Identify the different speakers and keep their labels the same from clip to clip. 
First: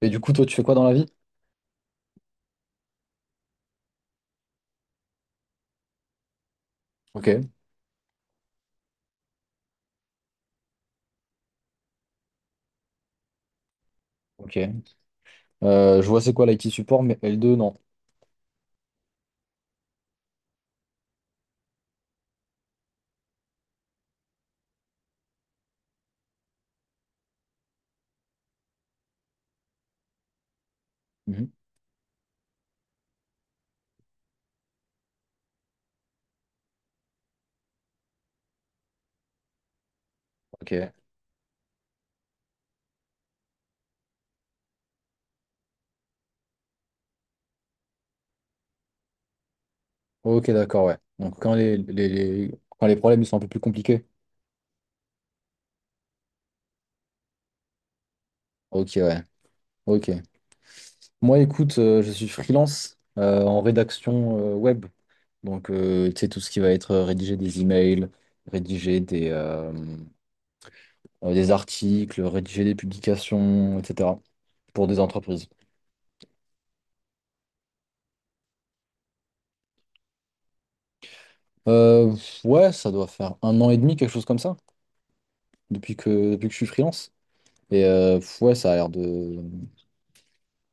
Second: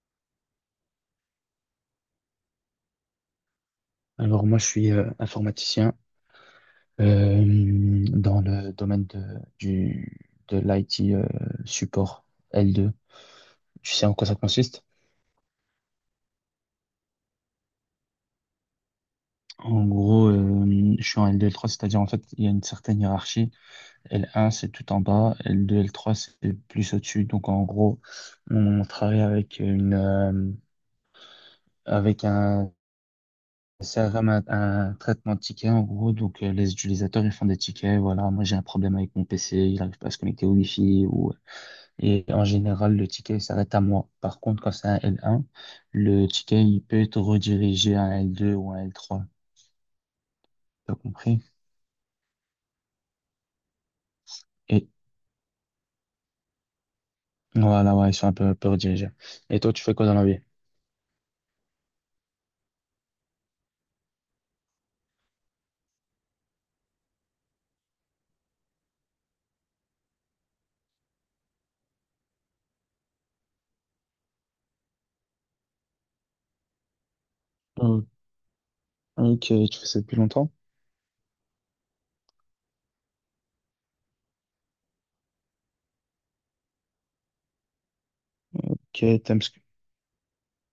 Speaker 1: Et du coup, toi, tu fais quoi dans la vie?
Speaker 2: Alors moi, je suis informaticien
Speaker 1: Ok,
Speaker 2: dans le domaine du, de l'IT support L2. Tu sais en quoi ça consiste?
Speaker 1: ok. Je vois c'est quoi l'IT support, mais L2, non.
Speaker 2: En gros, je suis en L2, L3, c'est-à-dire en fait, il y a une certaine hiérarchie. L1, c'est tout en bas. L2, L3, c'est plus au-dessus. Donc en gros, on travaille
Speaker 1: Mhm.
Speaker 2: avec un CRM, un traitement de tickets en gros. Donc les utilisateurs, ils font des tickets. Voilà, moi j'ai un problème avec mon PC, il n'arrive pas à se connecter au
Speaker 1: Ok,
Speaker 2: Wi-Fi ou. Et en général, le ticket il s'arrête à moi. Par contre, quand c'est un L1, le ticket, il peut être redirigé à un L2 ou un L3.
Speaker 1: ok, d'accord,
Speaker 2: T'as
Speaker 1: ouais. Donc,
Speaker 2: compris?
Speaker 1: quand les problèmes ils sont un peu plus compliqués.
Speaker 2: Et voilà, ouais, ils sont un peu
Speaker 1: Ok,
Speaker 2: redirigés.
Speaker 1: ouais,
Speaker 2: Et toi, tu fais quoi
Speaker 1: ok.
Speaker 2: dans la vie?
Speaker 1: Moi, écoute, je suis freelance en rédaction web. Donc, tu sais, tout ce qui va être rédiger des emails, rédiger des, euh, des articles, rédiger des publications, etc. pour des entreprises.
Speaker 2: Oh, ok, tu fais ça depuis longtemps?
Speaker 1: Euh, ouais, ça doit faire un an et demi, quelque chose comme ça, depuis que je suis freelance. Et pff, ouais, ça a l'air
Speaker 2: Ok,
Speaker 1: de.
Speaker 2: t'aimes ce que...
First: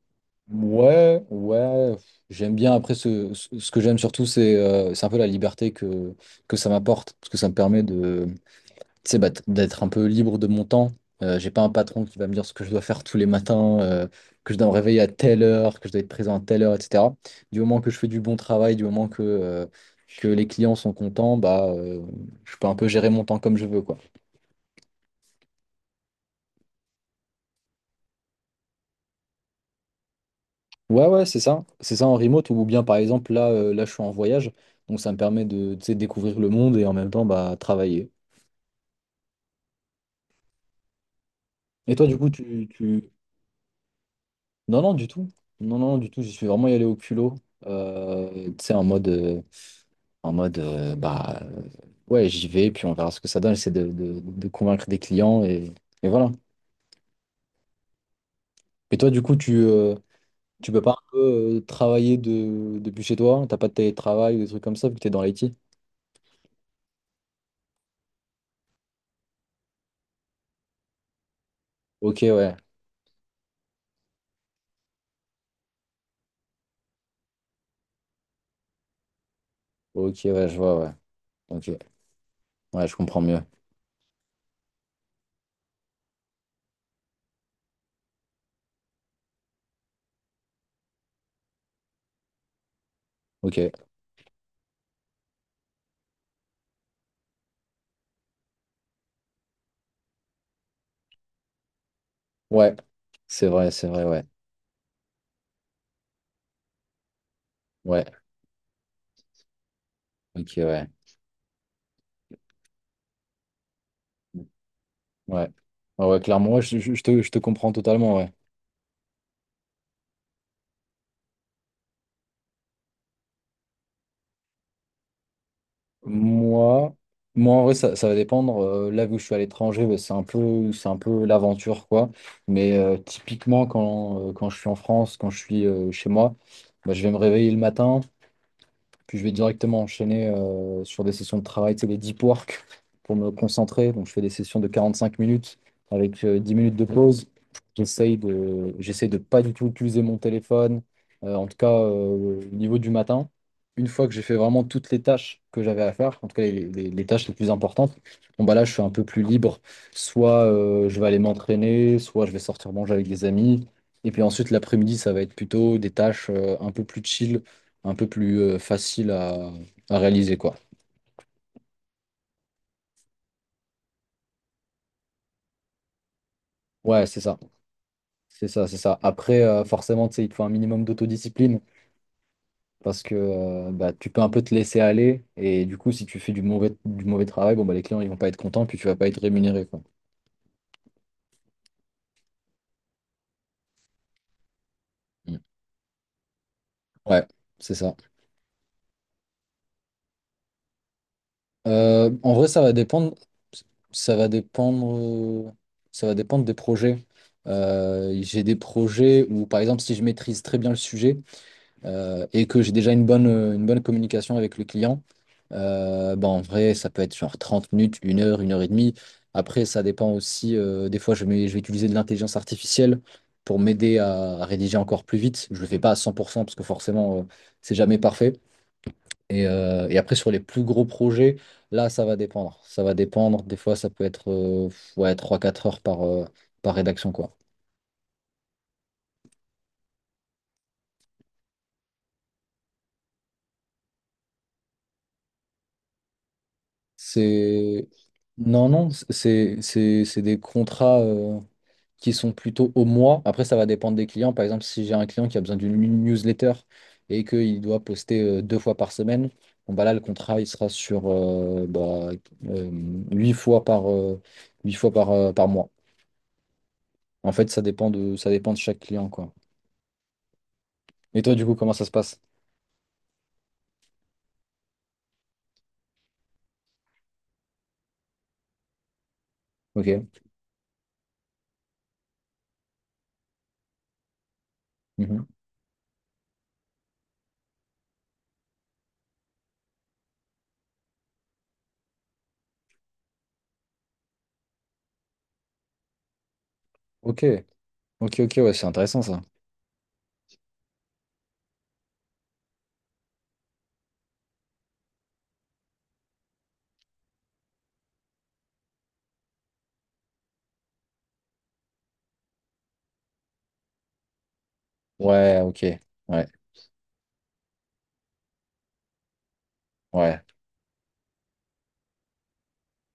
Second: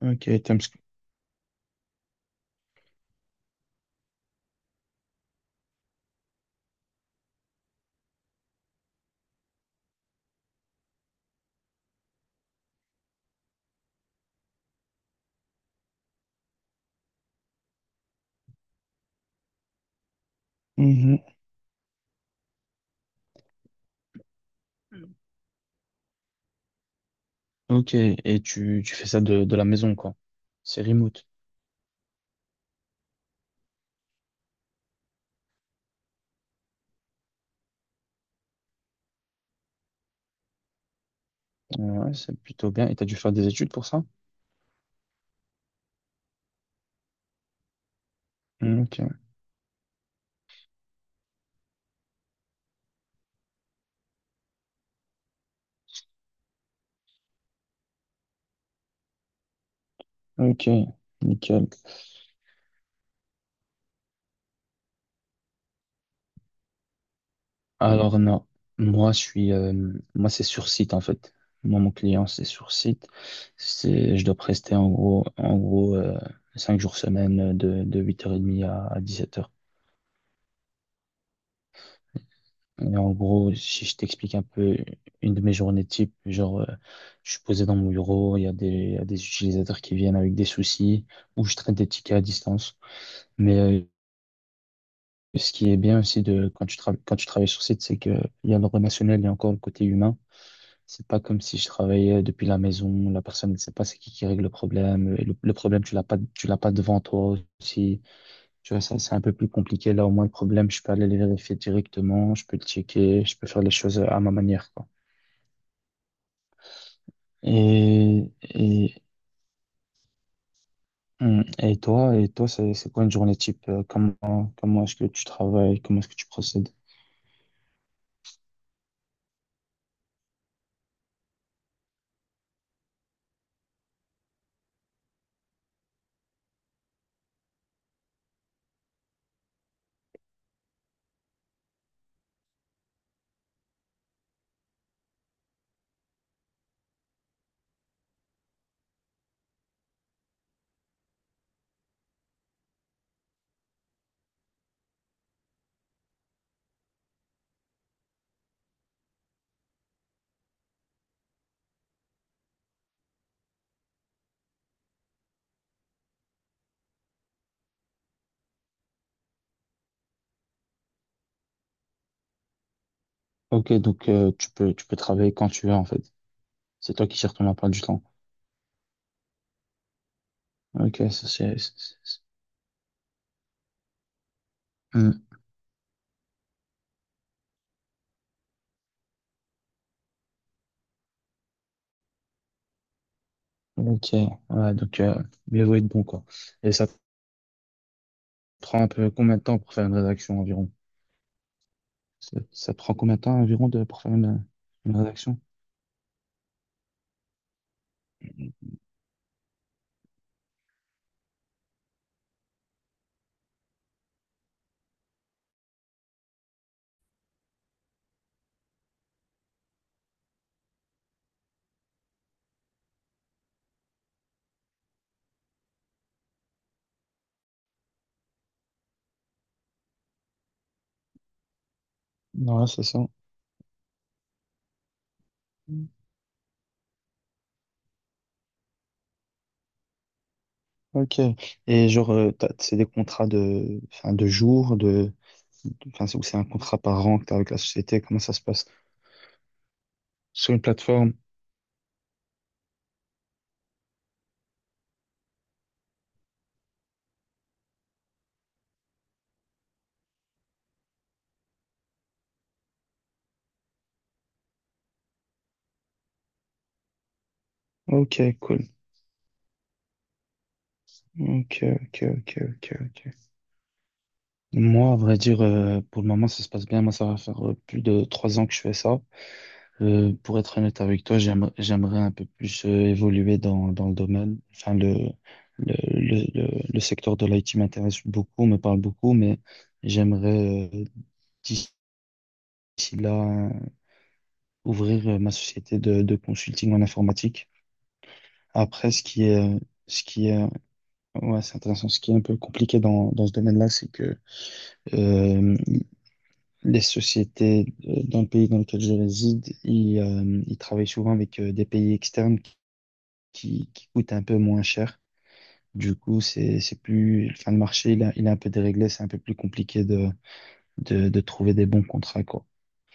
Speaker 2: Ok, t'aimes ce que...
Speaker 1: Ouais, ouais. Pff, j'aime bien. Après, ce que j'aime surtout, c'est un peu la liberté que ça m'apporte. Parce que ça me permet de, tu sais, bah, d'être un peu libre de mon temps. J'ai pas un patron qui va me dire ce que je dois faire tous les matins, que je dois me réveiller à telle heure, que je dois être présent à telle heure, etc. Du moment que je fais du bon travail, que les clients sont
Speaker 2: Mhm.
Speaker 1: contents, bah, je peux un peu gérer mon temps comme je veux, quoi.
Speaker 2: Ok, et tu fais ça de la maison, quoi. C'est
Speaker 1: Ouais, ouais,
Speaker 2: remote.
Speaker 1: c'est ça. C'est ça en remote ou bien par exemple là, là je suis en voyage, donc ça me permet de, tu sais, découvrir le monde et en même temps bah, travailler. Et toi
Speaker 2: Ouais,
Speaker 1: du coup
Speaker 2: c'est
Speaker 1: tu,
Speaker 2: plutôt bien. Et
Speaker 1: tu...
Speaker 2: t'as dû faire des études pour ça?
Speaker 1: Non, non, du tout. Non, non, du tout, j'y suis vraiment y allé au culot. Tu sais, en
Speaker 2: Ok,
Speaker 1: mode, en mode euh, bah euh, ouais, j'y vais, puis on verra ce que ça donne. J'essaie de convaincre des clients et voilà. Et toi du coup
Speaker 2: ok,
Speaker 1: tu peux pas un peu
Speaker 2: nickel.
Speaker 1: travailler depuis chez toi? T'as pas de télétravail ou des trucs comme ça vu que t'es dans l'IT?
Speaker 2: Alors non, moi je suis, euh, moi c'est sur site en fait. Moi mon
Speaker 1: Ok,
Speaker 2: client c'est
Speaker 1: ouais.
Speaker 2: sur site. Je dois prester en gros, 5 jours semaine de 8h30 à 7 heures.
Speaker 1: Ok, ouais, je vois, ouais. Ok. Ouais, je
Speaker 2: Et en
Speaker 1: comprends mieux.
Speaker 2: gros, si je t'explique un peu une de mes journées type, genre, je suis posé dans mon bureau, il y a des utilisateurs qui viennent avec des soucis, ou je traite des tickets à distance. Mais
Speaker 1: Ok.
Speaker 2: ce qui est bien aussi quand tu travailles sur site, c'est que il y a le relationnel, il y a encore le côté humain. C'est pas comme si je travaillais depuis la
Speaker 1: Ouais.
Speaker 2: maison, la personne ne sait pas
Speaker 1: C'est
Speaker 2: c'est
Speaker 1: vrai, ouais.
Speaker 2: qui règle le problème, et le problème tu l'as pas devant toi aussi.
Speaker 1: Ouais.
Speaker 2: Tu vois, ça, c'est un peu plus compliqué. Là, au moins, le
Speaker 1: Ok,
Speaker 2: problème, je
Speaker 1: ouais.
Speaker 2: peux aller le vérifier directement, je peux le checker, je peux faire les choses à ma manière, quoi.
Speaker 1: Ouais. Ouais, ouais, clairement, ouais, je te comprends totalement,
Speaker 2: Et,
Speaker 1: ouais.
Speaker 2: et, et toi, c'est quoi une journée type? Comment est-ce que tu travailles? Comment est-ce que tu procèdes?
Speaker 1: Moi, Moi en vrai, ça va dépendre. Là, où je suis à l'étranger, bah, c'est un peu l'aventure, quoi. Mais typiquement, quand je suis en France, quand je suis chez moi, bah, je vais me réveiller le matin. Puis je vais directement enchaîner sur des sessions de travail, c'est les deep work pour me concentrer. Donc je fais des sessions de 45 minutes avec 10 minutes de pause. J'essaye de pas du tout utiliser mon téléphone, en tout cas au niveau du matin. Une fois que j'ai fait vraiment toutes les tâches que j'avais à faire, en tout cas les tâches les plus importantes, bon bah là je suis un peu plus libre. Soit je vais aller m'entraîner, soit je vais sortir manger avec des amis. Et puis ensuite l'après-midi, ça va être plutôt des tâches un peu plus chill un peu plus facile à réaliser, quoi.
Speaker 2: Ok, donc, tu peux travailler quand tu veux, en fait. C'est
Speaker 1: Ouais,
Speaker 2: toi qui
Speaker 1: c'est
Speaker 2: gères
Speaker 1: ça.
Speaker 2: ton emploi du temps.
Speaker 1: C'est ça, c'est ça. Après, forcément, tu sais, il te faut un minimum
Speaker 2: Ok, ça,
Speaker 1: d'autodiscipline
Speaker 2: c'est-
Speaker 1: parce que bah, tu peux un peu te laisser aller
Speaker 2: Mm.
Speaker 1: et du coup, si tu fais du mauvais travail, bon, bah, les clients, ils vont pas être contents puis tu vas pas être rémunéré, quoi.
Speaker 2: Ok, ouais, donc
Speaker 1: Mm.
Speaker 2: mieux vaut être bon quoi. Et ça te
Speaker 1: Ouais, c'est ça.
Speaker 2: prend un peu combien de temps pour faire une rédaction environ?
Speaker 1: En
Speaker 2: Ça,
Speaker 1: vrai, ça va
Speaker 2: ça te prend
Speaker 1: dépendre.
Speaker 2: combien de temps environ pour faire
Speaker 1: Ça va
Speaker 2: une,
Speaker 1: dépendre.
Speaker 2: une rédaction?
Speaker 1: euh, Ça va dépendre des projets. J'ai des projets où, par exemple, si je maîtrise très bien le sujet, et que j'ai déjà une bonne communication avec le client, bah, en vrai, ça peut être genre 30 minutes, une heure et demie. Après, ça dépend aussi. Des fois, je vais utiliser de l'intelligence artificielle pour m'aider à rédiger encore plus vite. Je ne le fais pas à 100% parce que forcément, c'est jamais parfait. Et après, sur les plus gros projets, là, ça va dépendre.
Speaker 2: Ouais,
Speaker 1: Ça
Speaker 2: c'est
Speaker 1: va
Speaker 2: ça.
Speaker 1: dépendre. Des fois, ça peut être ouais, trois quatre heures
Speaker 2: Mm.
Speaker 1: par rédaction, quoi.
Speaker 2: Ok. Et genre, c'est des contrats de, enfin, de jours, enfin, c'est ou c'est un contrat par an que t'as avec la
Speaker 1: C'est...
Speaker 2: société, comment ça se passe?
Speaker 1: Non, non, c'est des
Speaker 2: Sur une
Speaker 1: contrats.
Speaker 2: plateforme.
Speaker 1: Qui sont plutôt au mois. Après, ça va dépendre des clients. Par exemple, si j'ai un client qui a besoin d'une newsletter et qu'il doit poster deux fois par semaine, bon, bah là, le contrat, il sera sur euh, huit fois huit fois par, par mois. En fait,
Speaker 2: Ok,
Speaker 1: ça dépend de
Speaker 2: cool.
Speaker 1: chaque client, quoi. Et toi, du coup,
Speaker 2: Ok,
Speaker 1: comment ça se
Speaker 2: ok,
Speaker 1: passe?
Speaker 2: ok, ok, ok. Moi, à vrai dire, pour le moment, ça se passe bien. Moi, ça va faire plus de 3 ans que je fais ça.
Speaker 1: Ok.
Speaker 2: Pour être honnête avec toi, j'aimerais un peu plus évoluer dans le domaine. Enfin, le,
Speaker 1: Mhm.
Speaker 2: le, le, le, le secteur de l'IT m'intéresse beaucoup, me parle beaucoup, mais j'aimerais d'ici là ouvrir ma société de consulting en
Speaker 1: Ok.
Speaker 2: informatique.
Speaker 1: Ok, ok, ouais, c'est
Speaker 2: Après,
Speaker 1: intéressant, ça.
Speaker 2: ce qui est, ouais, c'est intéressant. Ce qui est un peu compliqué dans ce domaine-là, c'est que euh, les sociétés dans le pays dans lequel je réside, ils travaillent souvent avec des pays externes qui coûte un peu moins cher.
Speaker 1: Ouais, ok.
Speaker 2: Du coup,
Speaker 1: Ouais,
Speaker 2: enfin, le marché, il est un peu déréglé, c'est un peu plus compliqué de,
Speaker 1: ouais.
Speaker 2: de, de trouver des bons contrats, quoi.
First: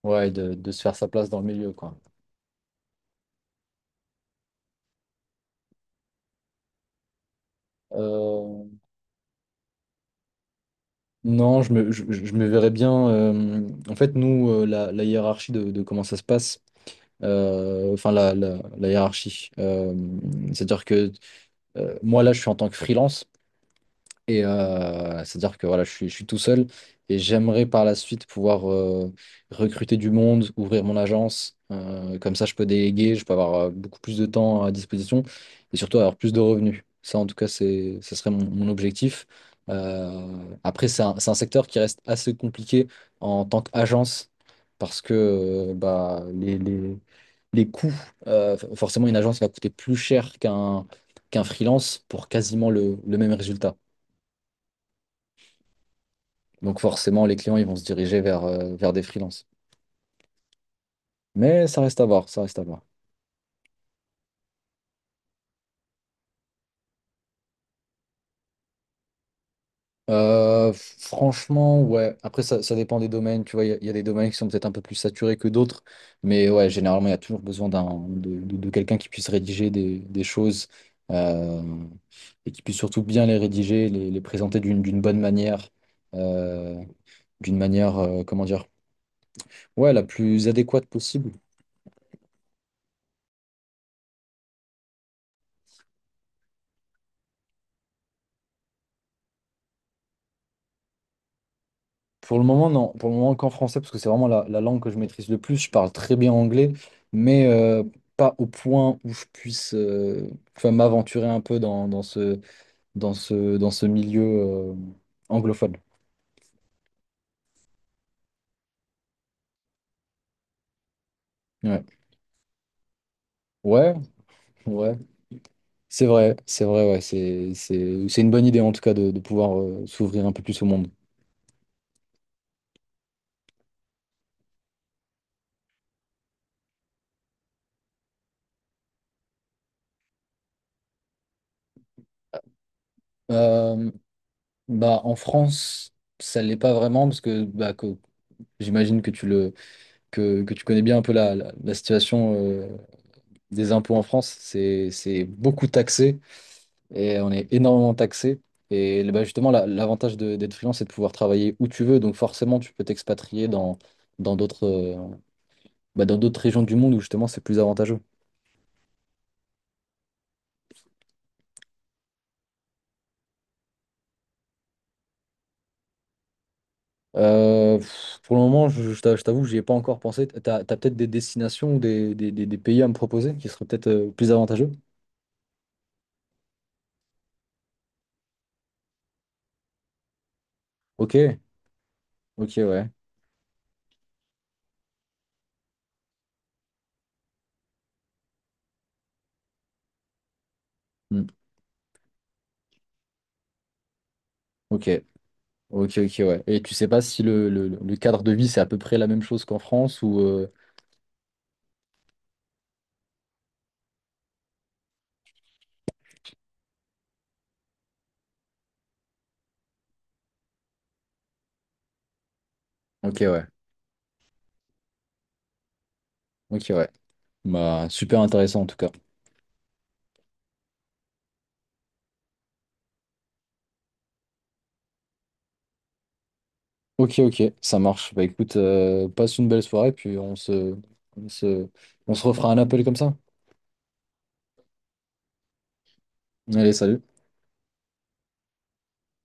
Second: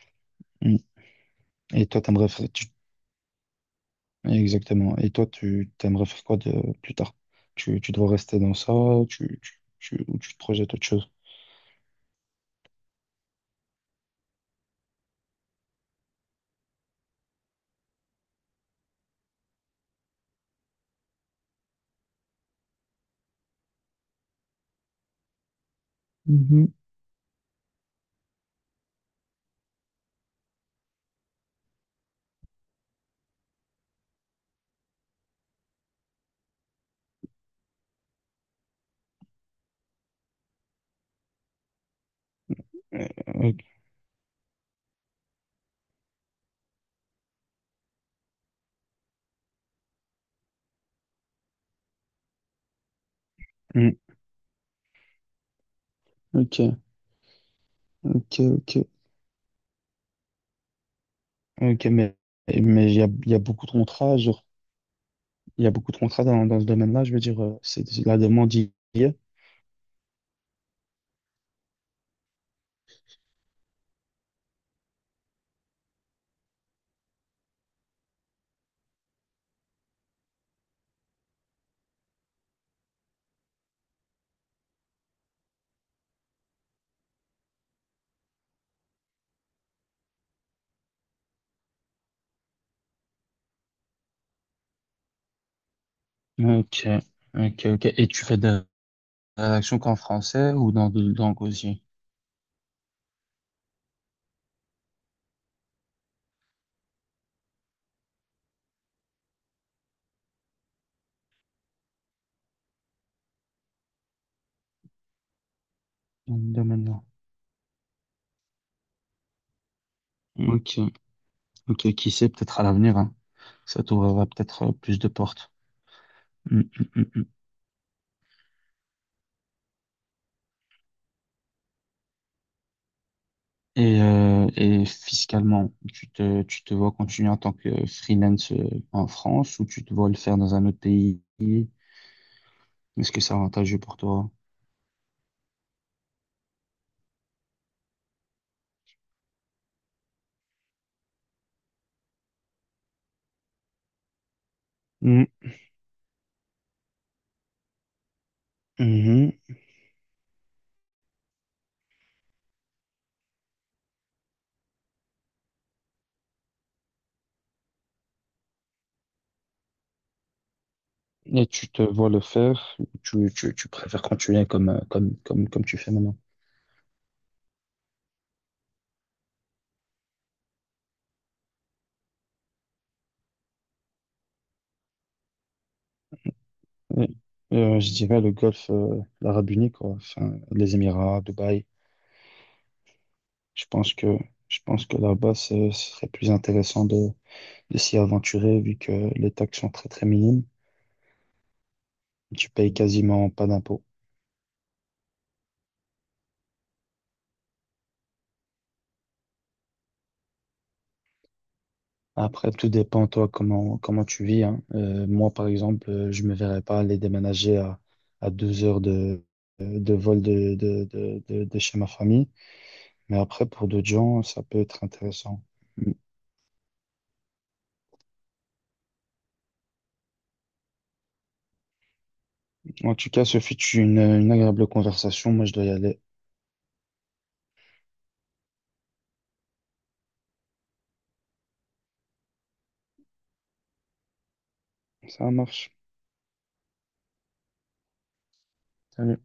Speaker 1: Ouais, de
Speaker 2: Mm.
Speaker 1: se faire sa place dans le milieu,
Speaker 2: Et
Speaker 1: quoi.
Speaker 2: toi, t'aimerais faire, tu- exactement. Et toi, tu t'aimerais faire quoi de plus tard? Tu dois rester dans
Speaker 1: Euh,
Speaker 2: ça, ou tu te projettes autre chose?
Speaker 1: Non, je me verrais bien. En fait, nous, la hiérarchie de comment ça se passe, enfin, la hiérarchie. C'est-à-dire que moi, là, je suis en tant que freelance. Et c'est-à-dire que voilà, je suis tout seul
Speaker 2: Mhm.
Speaker 1: et j'aimerais par la suite pouvoir recruter du monde, ouvrir mon agence. Comme ça, je peux déléguer, je peux avoir beaucoup plus de temps à disposition et surtout avoir plus de revenus. Ça, en tout cas, c'est, ce serait mon objectif. Euh, Après, c'est un secteur qui reste assez compliqué
Speaker 2: Euh,
Speaker 1: en
Speaker 2: Ok,
Speaker 1: tant qu'agence parce que bah, les coûts, forcément, une agence va coûter plus cher qu'un freelance pour quasiment le même résultat.
Speaker 2: mm.
Speaker 1: Donc
Speaker 2: Ok,
Speaker 1: forcément, les clients, ils vont se diriger
Speaker 2: ok, ok.
Speaker 1: vers des freelances. Mais ça
Speaker 2: Ok,
Speaker 1: reste à
Speaker 2: mais
Speaker 1: voir, ça reste à voir.
Speaker 2: mais il y a beaucoup de contrats, genre, il y a beaucoup de contrats dans ce domaine-là, je veux dire, c'est la demande hier.
Speaker 1: Euh, Franchement, ouais. Après, ça dépend des domaines. Tu vois, il y a des domaines qui sont peut-être un peu plus saturés que d'autres. Mais ouais, généralement, il y a toujours besoin de quelqu'un qui puisse rédiger des choses euh, et qui puisse surtout bien les rédiger, les présenter d'une bonne manière, euh, d'une manière, comment dire, ouais, la plus adéquate possible.
Speaker 2: Ok, ok, ok. Et tu fais de la rédaction qu'en français ou dans d'autres langues aussi?
Speaker 1: Pour le moment, non. Pour le moment, qu'en français, parce que c'est vraiment la langue que je maîtrise le plus. Je parle très bien anglais, mais pas au point où je puisse enfin, m'aventurer un peu dans ce, dans ce milieu anglophone.
Speaker 2: Dans le domaine là. Ok, ok.
Speaker 1: Ouais,
Speaker 2: Ok. Qui sait, peut-être à l'avenir, hein. Ça
Speaker 1: ouais,
Speaker 2: t'ouvrira peut-être plus
Speaker 1: ouais.
Speaker 2: de portes. Mm,
Speaker 1: C'est vrai,
Speaker 2: mm,
Speaker 1: ouais.
Speaker 2: mm, mm.
Speaker 1: C'est une bonne idée, en tout cas, de pouvoir s'ouvrir un peu plus au monde.
Speaker 2: Et fiscalement, tu te vois continuer en tant que freelance en France ou tu te vois le faire dans un autre pays? Est-ce que c'est avantageux
Speaker 1: Euh,
Speaker 2: pour toi?
Speaker 1: Bah, en France, ça l'est pas vraiment, parce que, bah, j'imagine que que tu connais bien un peu la situation. Des impôts en France, c'est
Speaker 2: Mm,
Speaker 1: beaucoup taxé et on est énormément taxé. Et bah,
Speaker 2: mhm.
Speaker 1: justement, l'avantage d'être freelance, c'est de pouvoir travailler où tu veux. Donc forcément, tu peux t'expatrier dans d'autres bah, dans d'autres régions du monde où justement c'est plus avantageux.
Speaker 2: Et tu te vois le faire ou tu préfères continuer comme tu fais maintenant?
Speaker 1: Pour le moment, je t'avoue que j'y ai pas encore pensé. T'as peut-être des destinations ou des pays à me proposer qui seraient peut-être plus avantageux?
Speaker 2: Oui. Et, je dirais le golfe, l'Arabie Unie, quoi. Enfin, les
Speaker 1: Ok,
Speaker 2: Émirats, Dubaï.
Speaker 1: ok, ouais.
Speaker 2: Je pense que, je pense que là-bas, ce serait plus intéressant de s'y aventurer vu que les taxes sont très, très minimes.
Speaker 1: Hmm.
Speaker 2: Tu payes quasiment pas d'impôts.
Speaker 1: Ok, ok, ok, ouais. Et tu sais pas si le cadre de vie, c'est à peu près la même chose qu'en France ou...
Speaker 2: Après, tout dépend, toi, comment tu vis, hein. Moi, par exemple, je me verrais pas aller déménager à 2 heures de vol de chez ma famille.
Speaker 1: Ok,
Speaker 2: Mais
Speaker 1: ouais.
Speaker 2: après, pour d'autres gens, ça peut être intéressant.
Speaker 1: Ok, ouais. Bah, super intéressant en tout cas.
Speaker 2: En tout cas, ce fut une agréable conversation. Moi, je dois y aller.
Speaker 1: Ok, ok, ça marche. Bah écoute, passe une belle soirée, puis on se, on se refera un appel comme ça.
Speaker 2: Ça marche.
Speaker 1: Allez, salut.
Speaker 2: Salut.